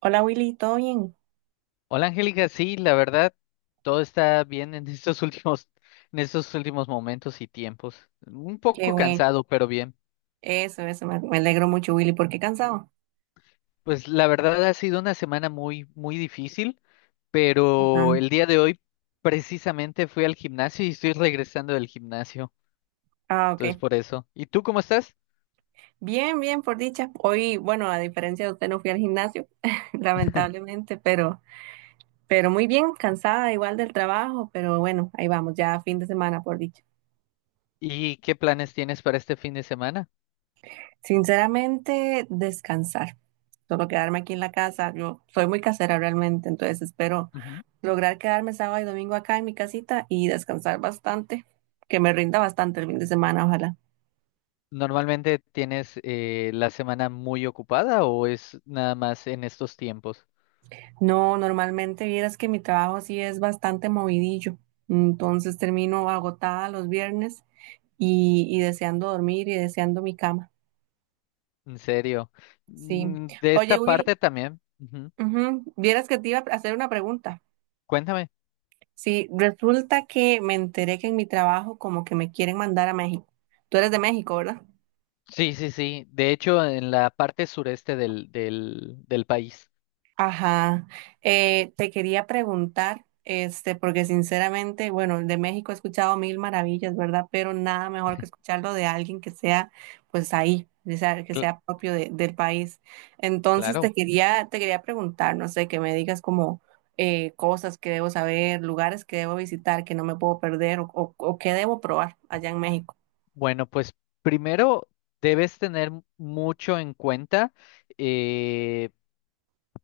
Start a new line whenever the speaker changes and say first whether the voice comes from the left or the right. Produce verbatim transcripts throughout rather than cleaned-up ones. right: Hola Willy, ¿todo bien?
left: Hola Angélica, sí, la verdad, todo está bien en estos últimos, en estos últimos momentos y tiempos. Un
right: Qué
left: poco
right: bueno.
left: cansado, pero bien.
right: Eso, eso, me, me alegro mucho Willy, ¿por qué cansado?
left: Pues la verdad ha sido una semana muy, muy difícil,
right: Ajá.
left: pero el día de hoy precisamente fui al gimnasio y estoy regresando del gimnasio.
right: Ah,
left: Entonces
right: ok.
left: por eso. ¿Y tú cómo estás?
right: Bien, bien, por dicha. Hoy, bueno, a diferencia de usted no fui al gimnasio, lamentablemente, pero, pero muy bien, cansada igual del trabajo, pero bueno, ahí vamos, ya fin de semana, por dicha.
left: ¿Y qué planes tienes para este fin de semana?
right: Sinceramente, descansar. Solo quedarme aquí en la casa. Yo soy muy casera realmente, entonces espero
left: Ujú.
right: lograr quedarme sábado y domingo acá en mi casita y descansar bastante, que me rinda bastante el fin de semana, ojalá.
left: ¿Normalmente tienes eh, la semana muy ocupada o es nada más en estos tiempos?
right: No, normalmente vieras que mi trabajo sí es bastante movidillo, entonces termino agotada los viernes y, y deseando dormir y deseando mi cama.
left: En serio.
right: Sí.
left: Mm. De
right: Oye,
left: esta
right: Will,
left: parte también. Ujú.
right: ujú, vieras que te iba a hacer una pregunta.
left: Cuéntame.
right: Sí, resulta que me enteré que en mi trabajo como que me quieren mandar a México. Tú eres de México, ¿verdad?
left: Sí, sí, sí. De hecho, en la parte sureste del, del, del país.
right: Ajá, eh, te quería preguntar, este, porque sinceramente, bueno, de México he escuchado mil maravillas, ¿verdad? Pero nada mejor que escucharlo de alguien que sea, pues ahí, o sea, que
left: Cl-
right: sea propio de- del país. Entonces
left: claro.
right: te quería, te quería preguntar, no sé, que me digas como eh, cosas que debo saber, lugares que debo visitar, que no me puedo perder o, o, o que debo probar allá en México.
left: Bueno, pues primero debes tener mucho en cuenta. eh,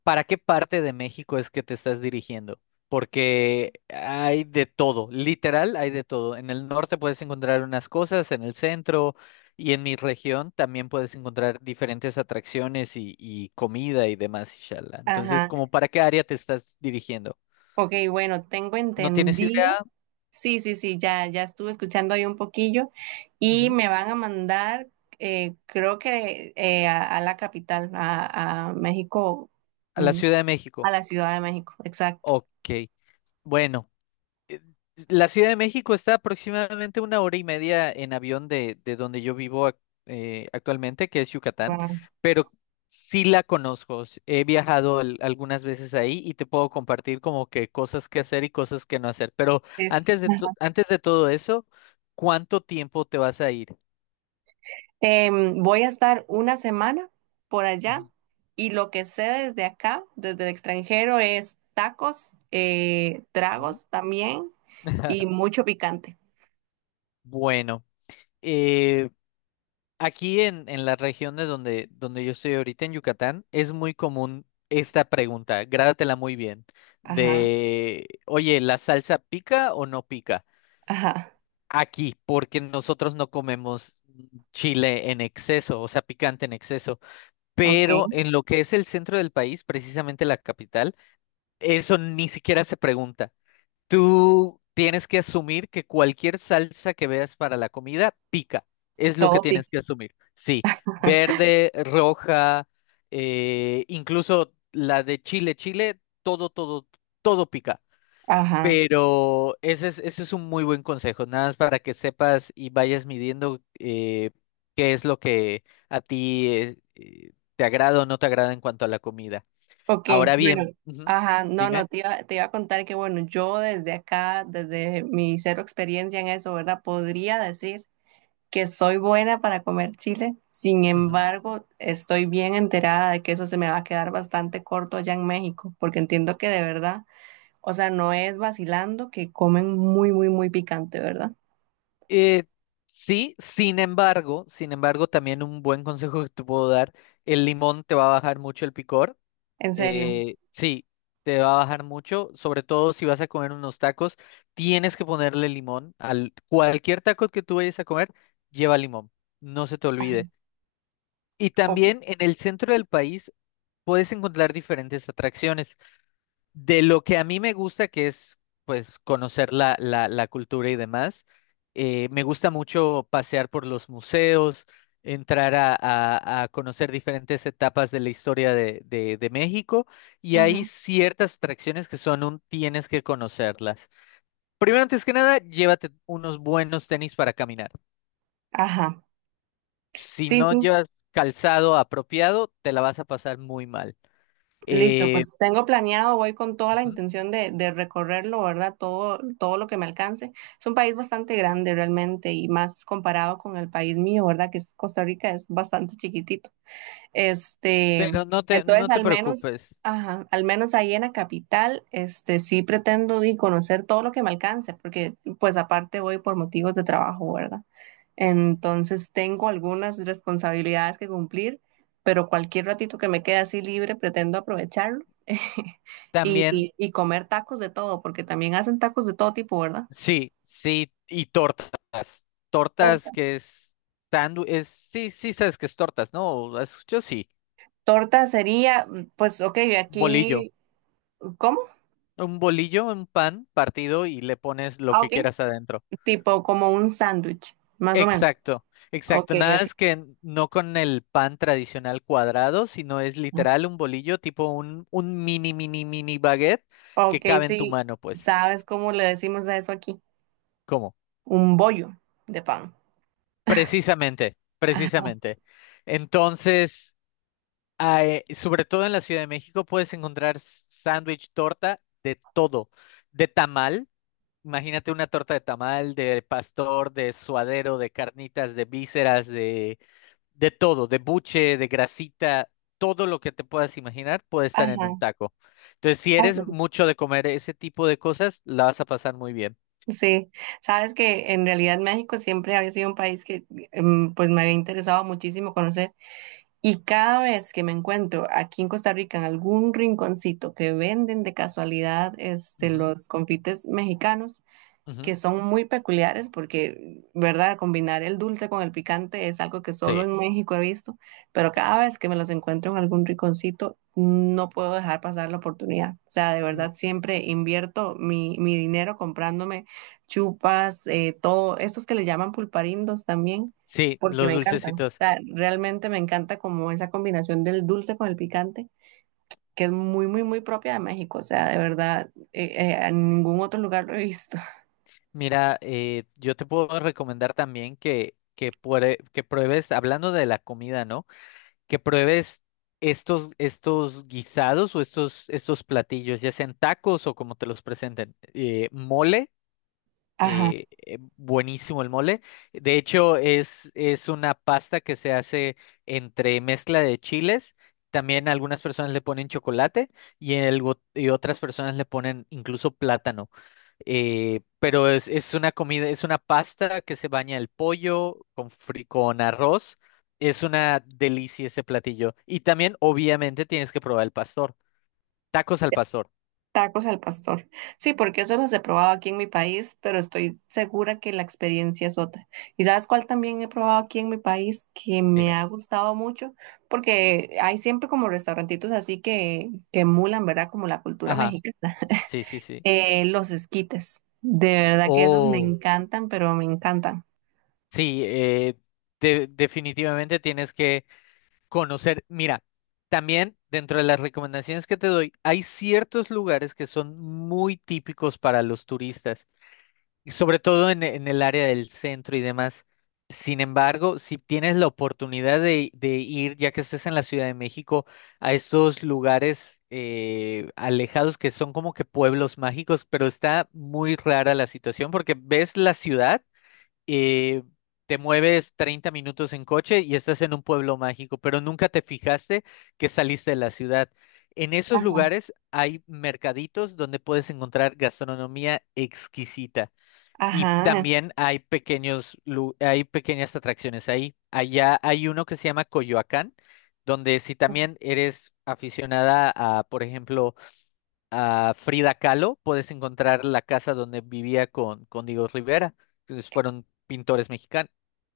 left: ¿Para qué parte de México es que te estás dirigiendo? Porque hay de todo, literal hay de todo. En el norte puedes encontrar unas cosas, en el centro y en mi región también puedes encontrar diferentes atracciones y, y comida y demás, inshallah. Entonces,
right: Ajá,
left: ¿como para qué área te estás dirigiendo?
right: ok, bueno, tengo
left: ¿No tienes
right: entendido.
left: idea?
right: Sí, sí, sí, ya, ya estuve escuchando ahí un poquillo y
left: Ujú.
right: me van a mandar, eh, creo que eh, a, a la capital, a, a México,
left: A la
right: mm,
left: Ciudad de México.
right: a la Ciudad de México, exacto.
left: Ok. Bueno. eh, La Ciudad de México está aproximadamente una hora y media en avión de, de donde yo vivo ac- eh, actualmente, que es Yucatán,
right: Wow.
left: pero sí la conozco. s- He viajado al- algunas veces ahí y te puedo compartir como que cosas que hacer y cosas que no hacer. Pero
right: Es,
left: antes de, to- antes de todo eso, ¿cuánto tiempo te vas a ir?
right: em, voy a estar una semana por allá
left: Ujú,
right: y lo que sé desde acá, desde el extranjero, es tacos, eh,
left: ujú.
right: tragos también y mucho picante.
left: Bueno, eh, aquí en, en las regiones donde, donde yo estoy ahorita, en Yucatán, es muy común esta pregunta, grádatela muy bien,
right: Ajá,
left: de, oye, ¿la salsa pica o no pica?
right: ajá,
left: Aquí, porque nosotros no comemos chile en exceso, o sea, picante en exceso,
right: ok,
left: pero en lo que es el centro del país, precisamente la capital, eso ni siquiera se pregunta. Tú tienes que asumir que cualquier salsa que veas para la comida pica. Es lo que
right: todo
left: tienes
right: pica,
left: que asumir. Sí, verde, roja, eh, incluso la de Chile, Chile, todo, todo, todo pica.
right: ajá.
left: Pero ese es, ese es un muy buen consejo, nada más para que sepas y vayas midiendo, eh, qué es lo que a ti eh, eh, te agrada o no te agrada en cuanto a la comida.
right: Ok,
left: Ahora
right: Bueno,
left: bien, ujú,
right: ajá, no, no,
left: dime.
right: te iba, te iba a contar que bueno, yo desde acá, desde mi cero experiencia en eso, ¿verdad? Podría decir que soy buena para comer chile, sin embargo, estoy bien enterada de que eso se me va a quedar bastante corto allá en México, porque entiendo que de verdad, o sea, no es vacilando que comen muy, muy, muy picante, ¿verdad?
left: Eh, sí, sin embargo, sin embargo, también un buen consejo que te puedo dar, el limón te va a bajar mucho el picor.
right: En serio.
left: Eh, sí, te va a bajar mucho, sobre todo si vas a comer unos tacos, tienes que ponerle limón. Al cualquier taco que tú vayas a comer, lleva limón, no se te
right: Ajá,
left: olvide. Y
right: ok.
left: también en el centro del país puedes encontrar diferentes atracciones. De lo que a mí me gusta, que es pues conocer la, la, la cultura y demás, eh, me gusta mucho pasear por los museos, entrar a, a- a conocer diferentes etapas de la historia de, de- de México y hay
right: Ujú.
left: ciertas atracciones que son un tienes que conocerlas. Primero, antes que nada, llévate unos buenos tenis para caminar.
right: Ajá,
left: Si
right: sí,
left: no
right: sí.
left: llevas calzado apropiado, te la vas a pasar muy mal.
right: Listo,
left: Eh,
right: pues tengo planeado, voy con toda la
left: Ujú,
right: intención de, de recorrerlo, ¿verdad? Todo, todo lo que me alcance. Es un país bastante grande realmente y más comparado con el país mío, ¿verdad? Que es Costa Rica, es bastante chiquitito. Este,
left: pero no te, no
right: entonces
left: te
right: al menos,
left: preocupes.
right: ajá, al menos ahí en la capital, este, sí pretendo y conocer todo lo que me alcance, porque pues aparte voy por motivos de trabajo, ¿verdad? Entonces tengo algunas responsabilidades que cumplir, pero cualquier ratito que me quede así libre, pretendo aprovecharlo y,
left: También
right: y- y comer tacos de todo, porque también hacen tacos de todo tipo, ¿verdad?
left: sí, sí, y tortas. Tortas
right: Tortas.
left: que es sándwich, es, sí, sí sabes que es tortas, ¿no? Has escuchado sí.
right: Torta sería, pues, ok,
left: Bolillo.
right: aquí, ¿cómo?
left: Un bolillo, un pan partido y le pones lo
right: Ah,
left: que
right: ok.
left: quieras adentro.
right: Tipo como un sándwich, más o menos.
left: Exacto,
right: Ok,
left: exacto. Nada
right: ok.
left: es que no con el pan tradicional cuadrado, sino es literal un bolillo, tipo un, un mini, mini, mini baguette
right: Ok,
left: que cabe en tu
right: sí,
left: mano, pues.
right: ¿sabes cómo le decimos a eso aquí?
left: ¿Cómo?
right: Un bollo de pan.
left: Precisamente,
right: Ajá,
left: precisamente. Entonces. Ah, eh, sobre todo en la Ciudad de México puedes encontrar s- sándwich, torta, de todo. De tamal, imagínate una torta de tamal, de pastor, de suadero, de carnitas, de vísceras, de, de todo, de buche, de grasita, todo lo que te puedas imaginar puede estar en un
right: ajá.
left: taco. Entonces, si
right: Ay,
left: eres
right: qué rico.
left: mucho de comer ese tipo de cosas, la vas a pasar muy bien.
right: Sí, sabes que en realidad México siempre había sido un país que em, pues me había interesado muchísimo conocer y cada vez que me encuentro aquí en Costa Rica en algún rinconcito que venden de casualidad este,
left: Ujú,
right: los confites mexicanos,
left: ujú,
right: que son muy peculiares porque, ¿verdad? Combinar el dulce con el picante es algo que solo
left: sí.
right: en México he visto, pero cada vez que me los encuentro en algún rinconcito, no puedo dejar pasar la oportunidad. O sea, de
left: Mm,
right: verdad siempre invierto mi, mi dinero comprándome chupas, eh, todo, estos que le llaman pulparindos también,
left: sí,
right: porque me
left: los
right: encantan. O
left: dulcecitos.
right: sea, realmente me encanta como esa combinación del dulce con el picante. Que es muy, muy, muy propia de México, o sea, de verdad, eh, eh, en ningún otro lugar lo he visto.
left: Mira, eh, yo te puedo recomendar también que, que, puede- que pruebes, hablando de la comida, ¿no? Que pruebes estos, estos guisados o estos, estos platillos, ya sean tacos o como te los presenten. Eh, mole,
right: Ajá.
left: eh, eh, buenísimo el mole. De hecho, es, es una pasta que se hace entre mezcla de chiles. También algunas personas le ponen chocolate y, el go- y otras personas le ponen incluso plátano. Eh, pero es, es una comida, es una pasta que se baña el pollo con, fri- con arroz. Es una delicia ese platillo. Y también, obviamente, tienes que probar el pastor. Tacos al pastor,
right: Tacos al pastor. Sí, porque eso los he probado aquí en mi país, pero estoy segura que la experiencia es otra. ¿Y sabes cuál también he probado aquí en mi país que me
left: dime.
right: ha gustado mucho? Porque hay siempre como restaurantitos así que, que emulan, ¿verdad? Como la cultura
left: Ajá.
right: mexicana.
left: Sí, sí, sí.
right: Eh, los esquites. De verdad que esos me
left: Oh,
right: encantan, pero me encantan.
left: sí, eh, de- definitivamente tienes que conocer. Mira, también dentro de las recomendaciones que te doy, hay ciertos lugares que son muy típicos para los turistas, y sobre todo en, en el área del centro y demás. Sin embargo, si tienes la oportunidad de, de ir, ya que estés en la Ciudad de México, a estos lugares eh, alejados que son como que pueblos mágicos, pero está muy rara la situación porque ves la ciudad, eh, te mueves treinta minutos en coche y estás en un pueblo mágico, pero nunca te fijaste que saliste de la ciudad. En esos
right: Ajá.
left: lugares hay mercaditos donde puedes encontrar gastronomía exquisita y
right: Ajá.
left: también hay pequeños, lu- hay pequeñas atracciones ahí. Allá hay uno que se llama Coyoacán, donde si también eres aficionada a, por ejemplo, a Frida Kahlo, puedes encontrar la casa donde vivía con, con Diego Rivera, que fueron pintores mexicanos.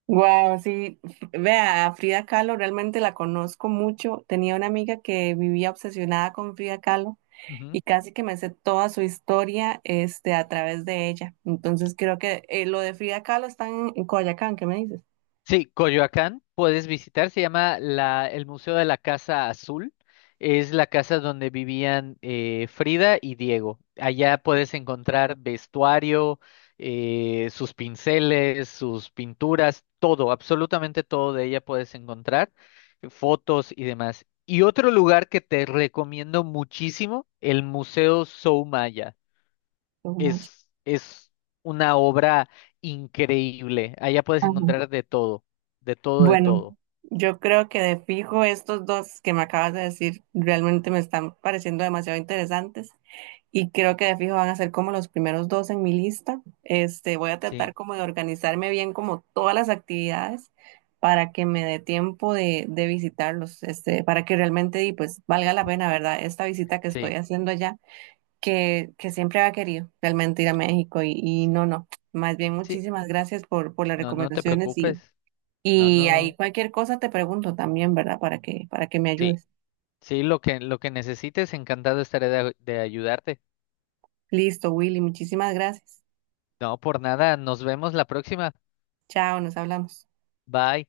right: Wow, sí. Vea, a Frida Kahlo realmente la conozco mucho. Tenía una amiga que vivía obsesionada con Frida Kahlo. Y casi que me sé toda su historia este, a través de ella. Entonces creo que eh, lo de Frida Kahlo está en, en Coyoacán, ¿qué me dices?
left: Sí, Coyoacán puedes visitar, se llama la, el Museo de la Casa Azul. Es la casa donde vivían, eh, Frida y Diego. Allá puedes encontrar vestuario, eh, sus pinceles, sus pinturas, todo, absolutamente todo de ella puedes encontrar, fotos y demás. Y otro lugar que te recomiendo muchísimo, el Museo Soumaya
right: No manches.
left: es, es una obra increíble. Allá puedes encontrar de todo, de todo, de
right: Bueno,
left: todo.
right: yo creo que de fijo estos dos que me acabas de decir realmente me están pareciendo demasiado interesantes y creo que de fijo van a ser como los primeros dos en mi lista. Este, voy a tratar
left: Sí,
right: como de organizarme bien como todas las actividades para que me dé tiempo de, de visitarlos, este, para que realmente y pues valga la pena, ¿verdad? Esta visita que estoy
left: sí,
right: haciendo allá, que, que siempre había querido realmente ir a México y, y
left: sí,
right: no, no. Más bien,
left: sí.
right: muchísimas gracias por, por las
left: No, no te
right: recomendaciones
left: preocupes. No,
right: y ahí
left: no.
right: cualquier cosa te pregunto también, ¿verdad? Para que, para que me
left: Sí,
right: ayudes.
left: sí, lo que, lo que necesites, encantado estaré de de ayudarte.
right: Listo, Willy, muchísimas gracias.
left: No, por nada, nos vemos la próxima.
right: Chao, nos hablamos.
left: Bye.